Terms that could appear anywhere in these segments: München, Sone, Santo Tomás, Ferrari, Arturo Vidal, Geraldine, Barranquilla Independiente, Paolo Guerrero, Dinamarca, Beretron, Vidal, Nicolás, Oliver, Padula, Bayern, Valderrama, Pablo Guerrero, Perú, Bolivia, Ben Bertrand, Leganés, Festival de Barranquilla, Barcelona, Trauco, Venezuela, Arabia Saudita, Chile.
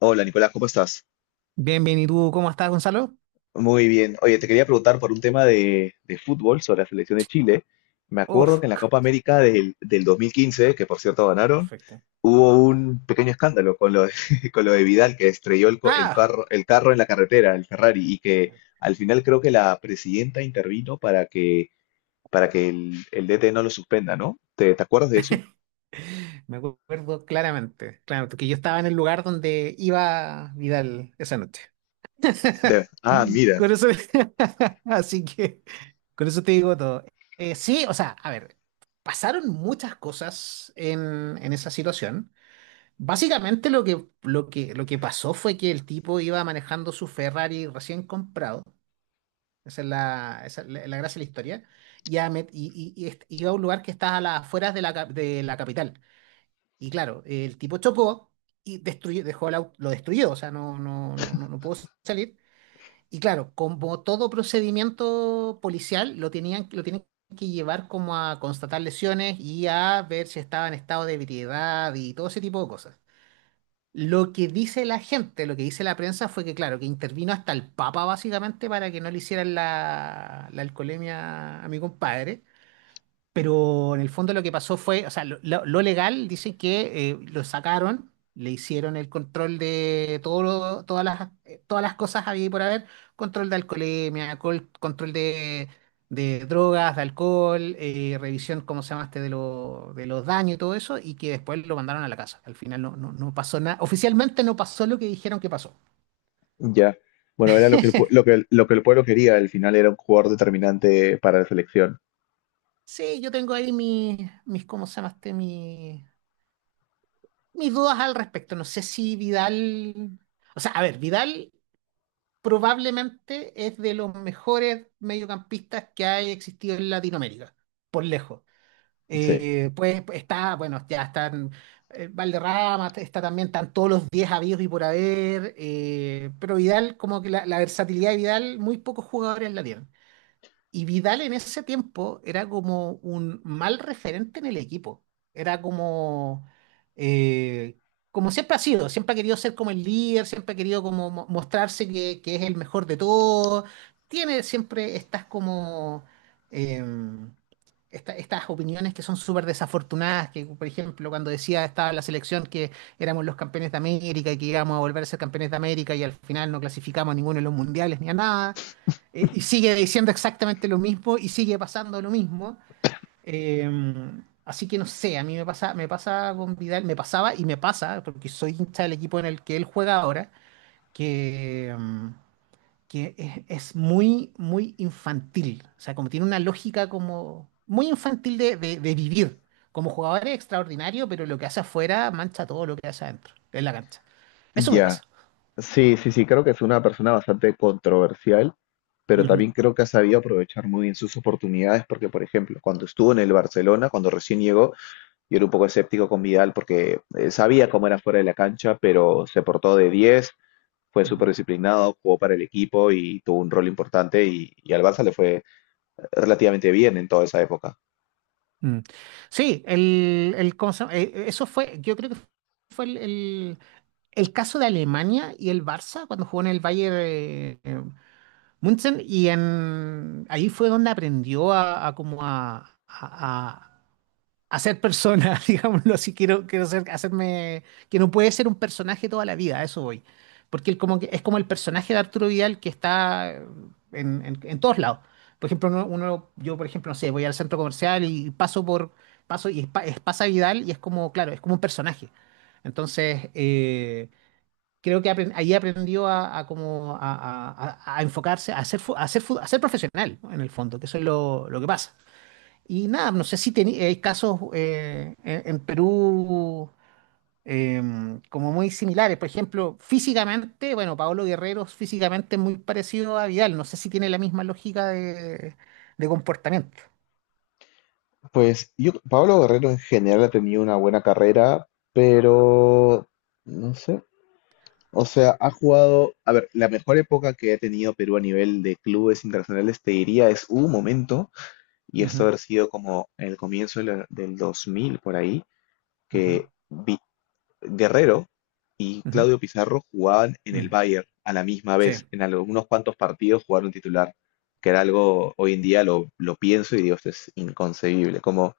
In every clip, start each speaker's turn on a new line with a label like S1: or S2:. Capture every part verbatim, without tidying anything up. S1: Hola Nicolás, ¿cómo estás?
S2: Bien, bien, ¿y tú cómo estás, Gonzalo?
S1: Muy bien. Oye, te quería preguntar por un tema de, de fútbol sobre la selección de Chile. Me acuerdo
S2: Uf,
S1: que en la Copa América del, del dos mil quince, que por cierto ganaron,
S2: perfecto.
S1: hubo un pequeño escándalo con lo de, con lo de Vidal, que estrelló el, co- el
S2: ah,
S1: carro, el carro en la carretera, el Ferrari, y que al final creo que la presidenta intervino para que, para que el, el D T no lo suspenda, ¿no? ¿Te, te acuerdas de eso?
S2: Me acuerdo claramente, claro, porque yo estaba en el lugar donde iba Vidal esa noche.
S1: De- ah,
S2: Mm.
S1: mira,
S2: Con eso, así que, con eso te digo todo. Eh, sí, o sea, a ver, pasaron muchas cosas en, en esa situación. Básicamente lo que, lo que, lo que pasó fue que el tipo iba manejando su Ferrari recién comprado. Esa es la, esa es la, la gracia de la historia. Y, a Met- y, y, y est- y va a un lugar que está a las afueras de la, cap- de la capital. Y claro, el tipo chocó y destruyó, dejó el auto, lo destruyó, o sea, no, no, no, no, no pudo salir. Y claro, como todo procedimiento policial, lo tenían, lo tienen que llevar como a constatar lesiones y a ver si estaba en estado de ebriedad y todo ese tipo de cosas. Lo que dice la gente, lo que dice la prensa fue que, claro, que intervino hasta el Papa básicamente para que no le hicieran la, la alcoholemia a mi compadre. Pero en el fondo lo que pasó fue, o sea, lo, lo- lo legal dice que eh, lo sacaron, le hicieron el control de todo, lo- todas las, eh, todas las cosas había y por haber, control de alcoholemia, alcohol- control de, de drogas, de alcohol, eh, revisión, ¿cómo se llama este? De, lo- de los daños y todo eso, y que después lo mandaron a la casa. Al final no, no, no pasó nada, oficialmente no pasó lo que dijeron que pasó.
S1: ya. Bueno, era lo que el, pue- lo que, el- lo que el pueblo quería, al final era un jugador determinante para la selección.
S2: Sí, yo tengo ahí mis, mis, ¿cómo se llama este? Mi Mis dudas al respecto. No sé si Vidal, O sea, a ver, Vidal probablemente es de los mejores mediocampistas que ha existido en Latinoamérica, por lejos.
S1: Sí,
S2: Eh, pues pues, está, bueno, ya están eh, Valderrama, está también, están todos los diez habidos y por haber, eh, pero Vidal, como que la, la versatilidad de Vidal, muy pocos jugadores la tienen. Y Vidal en ese tiempo era como un mal referente en el equipo. Era como, eh, como siempre ha sido, siempre ha querido ser como el líder, siempre ha querido como mo- mostrarse que, que es el mejor de todos. Tiene siempre estas como em, esta- estas opiniones que son súper desafortunadas, que por ejemplo cuando decía estaba la selección que éramos los campeones de América y que íbamos a volver a ser campeones de América y al final no clasificamos a ninguno de los mundiales ni a nada eh, y sigue diciendo exactamente lo mismo y sigue pasando lo mismo. Eh, así que no sé, a mí me pasa, me pasa con Vidal, me pasaba y me pasa, porque soy hincha del equipo en el que él juega ahora, que, mm, que es, es muy, muy infantil. O sea, como tiene una lógica como muy infantil de, de- de vivir. Como jugador es extraordinario, pero lo que hace afuera mancha todo lo que hace adentro, en la cancha. Eso me
S1: ya.
S2: pasa.
S1: Sí, sí, sí, creo que es una persona bastante controversial, pero
S2: Ujú,
S1: también creo que ha sabido aprovechar muy bien sus oportunidades, porque, por ejemplo, cuando estuvo en el Barcelona, cuando recién llegó, yo era un poco escéptico con Vidal porque eh, sabía cómo era fuera de la cancha, pero se portó de diez, fue súper
S2: ujú.
S1: disciplinado, jugó para el equipo y tuvo un rol importante y, y al Barça le fue relativamente bien en toda esa época.
S2: Mm. Sí, el, el- ¿cómo se llama? Eh, eh, eso fue, yo creo que fue el, el- el caso de Alemania y el Barça cuando jugó en el Bayern eh, eh, München y en, ahí fue donde aprendió a, a como a, a hacer persona, digámoslo así, quiero, quiero ser, hacerme, que no puede ser un personaje toda la vida, a eso voy. Porque él como que, es como el personaje de Arturo Vidal que está en, en- en todos lados. Por ejemplo, uno, uno- yo por ejemplo, no sé, voy al centro comercial y paso por, paso y es, pa- es- pasa Vidal y es como, claro, es como un personaje. Entonces, eh, creo que apren- ahí aprendió a, a como a, a- a- a enfocarse, a ser, fu- a ser, fu- a ser profesional, ¿no? En el fondo, que eso es lo, lo que pasa. Y nada, no sé si teni- hay casos eh, en, en Perú em, como muy similares. Por ejemplo, físicamente, bueno, Paolo Guerrero es físicamente es muy parecido a Vidal. No sé si tiene la misma lógica de, de comportamiento.
S1: Pues yo, Pablo Guerrero en general ha tenido una buena carrera, pero... No sé. O sea, ha jugado, a ver, la mejor época que ha tenido Perú a nivel de clubes internacionales, te diría, es un momento, y esto
S2: Ujú,
S1: haber sido como el comienzo de la- del dos mil por ahí,
S2: ujú,
S1: que Vi- Guerrero y
S2: ujú,
S1: Claudio Pizarro jugaban en el
S2: mm,
S1: Bayern a la misma
S2: sí.
S1: vez, en algunos cuantos partidos jugaron titular, que era algo, hoy en día lo, lo pienso y digo, esto es inconcebible, cómo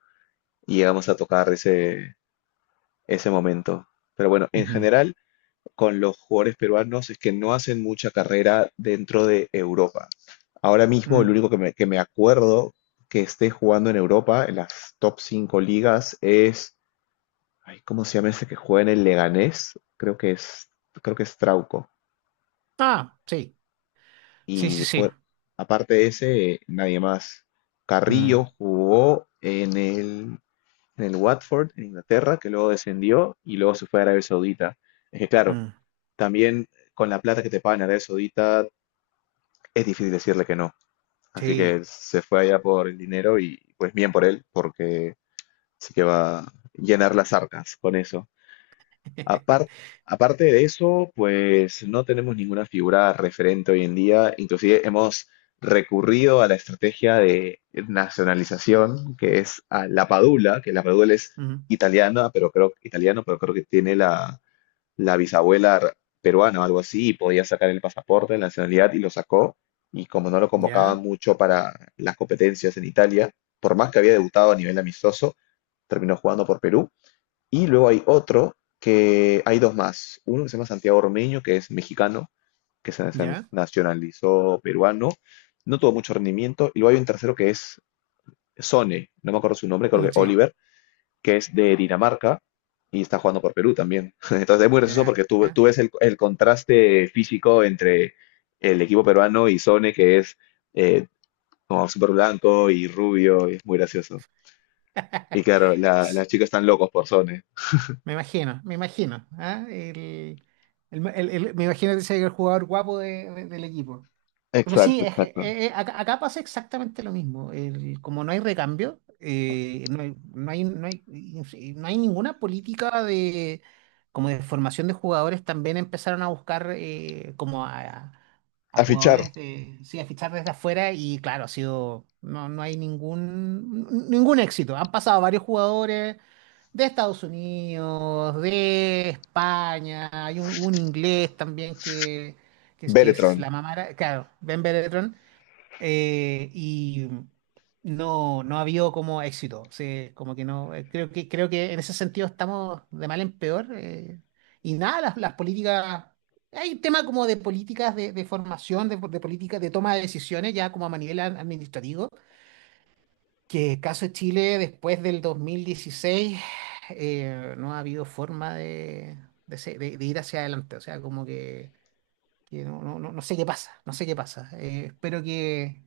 S1: llegamos a tocar ese, ese momento. Pero bueno, en
S2: Ujú,
S1: general, con los jugadores peruanos es que no hacen mucha carrera dentro de Europa. Ahora mismo el
S2: mm.
S1: único que me, que me acuerdo que esté jugando en Europa, en las top cinco ligas, es, ay, ¿cómo se llama ese que juega en el Leganés? Creo que es, creo que es Trauco.
S2: Ah, sí. Sí, sí,
S1: Y
S2: sí.
S1: pues, aparte de ese, eh, nadie más.
S2: Mm,
S1: Carrillo jugó en el, en el Watford, en Inglaterra, que luego descendió y luego se fue a Arabia Saudita. Es que claro,
S2: mm,
S1: también con la plata que te pagan en Arabia Saudita es difícil decirle que no. Así
S2: sí.
S1: que se fue allá por el dinero y pues bien por él, porque sí que va a llenar las arcas con eso. Apar- Aparte de eso, pues no tenemos ninguna figura referente hoy en día. Inclusive hemos recurrido a la estrategia de nacionalización, que es a la Padula, que la Padula es
S2: Mm,
S1: italiana, pero creo, italiano, pero creo que tiene la la bisabuela peruana o algo así, y podía sacar el pasaporte, la nacionalidad, y lo sacó. Y como no lo convocaban
S2: ya,
S1: mucho para las competencias en Italia, por más que había debutado a nivel amistoso, terminó jugando por Perú. Y luego hay otro que hay dos más. Uno que se llama Santiago Ormeño, que es mexicano, que se se
S2: ya,
S1: nacionalizó peruano, no tuvo mucho rendimiento. Y luego hay un tercero que es Sone, no me acuerdo su nombre, creo
S2: mm,
S1: que
S2: sí.
S1: Oliver, que es de Dinamarca y está jugando por Perú también. Entonces es muy gracioso
S2: Mira.
S1: porque tú, tú ves el, el contraste físico entre el equipo peruano y Sone, que es eh, como súper blanco y rubio, y es muy gracioso. Y claro, la- las chicas están locos por Sone.
S2: Me imagino, me imagino. ¿Ah? El, el- el- el- me imagino que ese es el jugador guapo de- de- del equipo. Pero sí,
S1: Exacto,
S2: es que,
S1: exacto.
S2: eh, eh, acá, acá pasa exactamente lo mismo. El- como no hay recambio, eh, no hay, no hay, no hay, y no hay ninguna política de, como de formación de jugadores. También empezaron a buscar eh, como a, a
S1: A fichar,
S2: jugadores de, sí, a fichar desde afuera y claro, ha sido, no, no hay ningún, ningún éxito. Han pasado varios jugadores de Estados Unidos, de España, hay un, un inglés también que, que es, que
S1: Beretron.
S2: es la mamá, claro, Ben Bertrand, eh, y no, no ha habido como éxito, sí, como que no, eh, creo que, creo que en ese sentido estamos de mal en peor, eh, y nada, las, las políticas, hay un tema como de políticas de, de formación, de, de políticas de toma de decisiones, ya como a nivel administrativo que caso de Chile, después del dos mil dieciséis, eh, no ha habido forma de, de, se- de- de ir hacia adelante. O sea, como que, que no, no, no, no sé qué pasa, no sé qué pasa. Eh, espero que,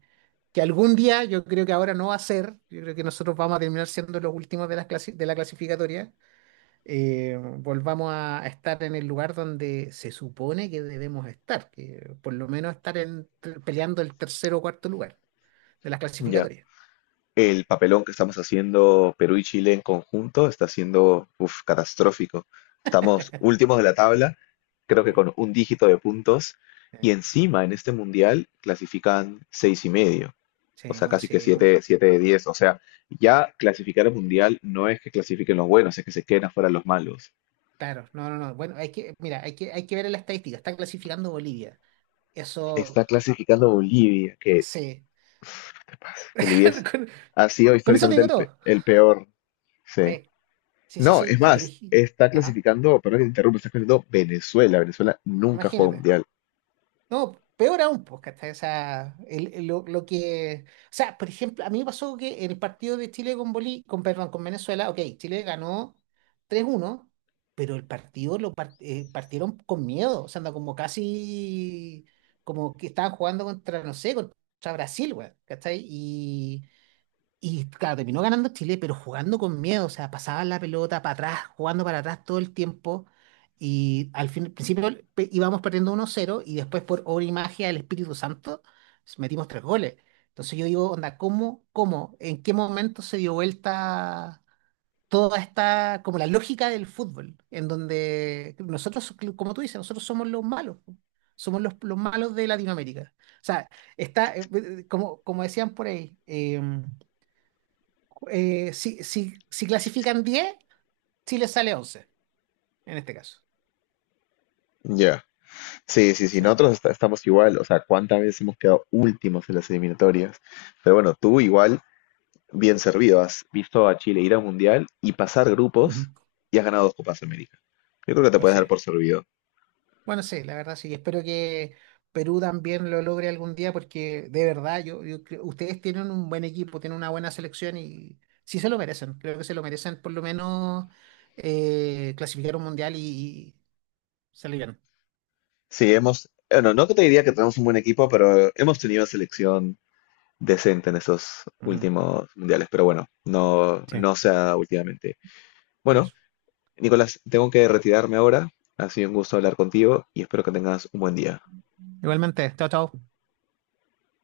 S2: que algún día, yo creo que ahora no va a ser, yo creo que nosotros vamos a terminar siendo los últimos de, las clasi- de la clasificatoria, eh, volvamos a a estar en el lugar donde se supone que debemos estar, que por lo menos estar en- peleando el tercer o cuarto lugar de las
S1: Ya.
S2: clasificatorias.
S1: El papelón que estamos haciendo Perú y Chile en conjunto está siendo uf, catastrófico. Estamos últimos de la tabla, creo que
S2: Sí.
S1: con un dígito de puntos, y encima en este mundial clasifican seis y medio, o
S2: Sí,
S1: sea,
S2: no,
S1: casi
S2: sí,
S1: que
S2: es una...
S1: siete, siete de diez. O sea, ya clasificar al mundial no es que clasifiquen los buenos, es que se queden afuera los malos.
S2: Claro, no, no, no. Bueno, hay que, mira, hay que, hay que ver en la estadística. Está clasificando Bolivia.
S1: Está
S2: Eso,
S1: clasificando Bolivia, que
S2: sí.
S1: Bolivia es-
S2: Con,
S1: ha sido
S2: con eso te
S1: históricamente
S2: digo
S1: el, pe-
S2: todo.
S1: el peor. Sí.
S2: Sí, sí, sí,
S1: No,
S2: sí.
S1: es
S2: Y por
S1: más,
S2: ejemplo,
S1: está
S2: ajá,
S1: clasificando, perdón que te interrumpa, está clasificando Venezuela. Venezuela nunca juega
S2: imagínate.
S1: mundial.
S2: No, peor aún, pues, ¿cachai? O sea, el- el- lo, lo que. O sea, por ejemplo, a mí me pasó que en el partido de Chile con Bolí, con, perdón, con Venezuela, ok, Chile ganó tres uno pero el partido lo par- eh, partieron con miedo, o sea, anda como casi. Como que estaban jugando contra, no sé, contra Brasil, güey, ¿cachai? Y claro, terminó ganando Chile, pero jugando con miedo, o sea, pasaban la pelota para atrás, jugando para atrás todo el tiempo. Y al fin, al principio pe- íbamos perdiendo uno cero y después por obra y magia del Espíritu Santo metimos tres goles. Entonces yo digo, onda, ¿cómo, ¿cómo, en qué momento se dio vuelta toda esta, como la lógica del fútbol, en donde nosotros, como tú dices, nosotros somos los malos, somos los, los malos de Latinoamérica. O sea, está, eh, eh, como, como decían por ahí. eh, eh, si, si, si clasifican diez, Chile sale once, en este caso.
S1: Ya. Sí, sí, sí,
S2: Sí,
S1: nosotros est- estamos igual. O sea, ¿cuántas veces hemos quedado últimos en las eliminatorias? Pero bueno, tú igual, bien servido, has visto a Chile ir a un mundial y pasar grupos
S2: ujú,
S1: y has ganado dos Copas América. Yo creo que te
S2: pues
S1: puedes dar
S2: sí.
S1: por servido.
S2: Bueno, sí, la verdad sí. Espero que Perú también lo logre algún día porque de verdad, yo, yo creo- ustedes tienen un buen equipo, tienen una buena selección y sí se lo merecen. Creo que se lo merecen por lo menos eh, clasificar un mundial y, y salir bien.
S1: Sí, hemos, bueno, no que te diría que tenemos un buen equipo, pero hemos tenido selección decente en esos
S2: Ujú,
S1: últimos mundiales. Pero bueno, no,
S2: sí,
S1: no sea últimamente. Bueno,
S2: eso.
S1: Nicolás, tengo que retirarme ahora. Ha sido un gusto hablar contigo y espero que tengas un buen día.
S2: Igualmente, chao, chao.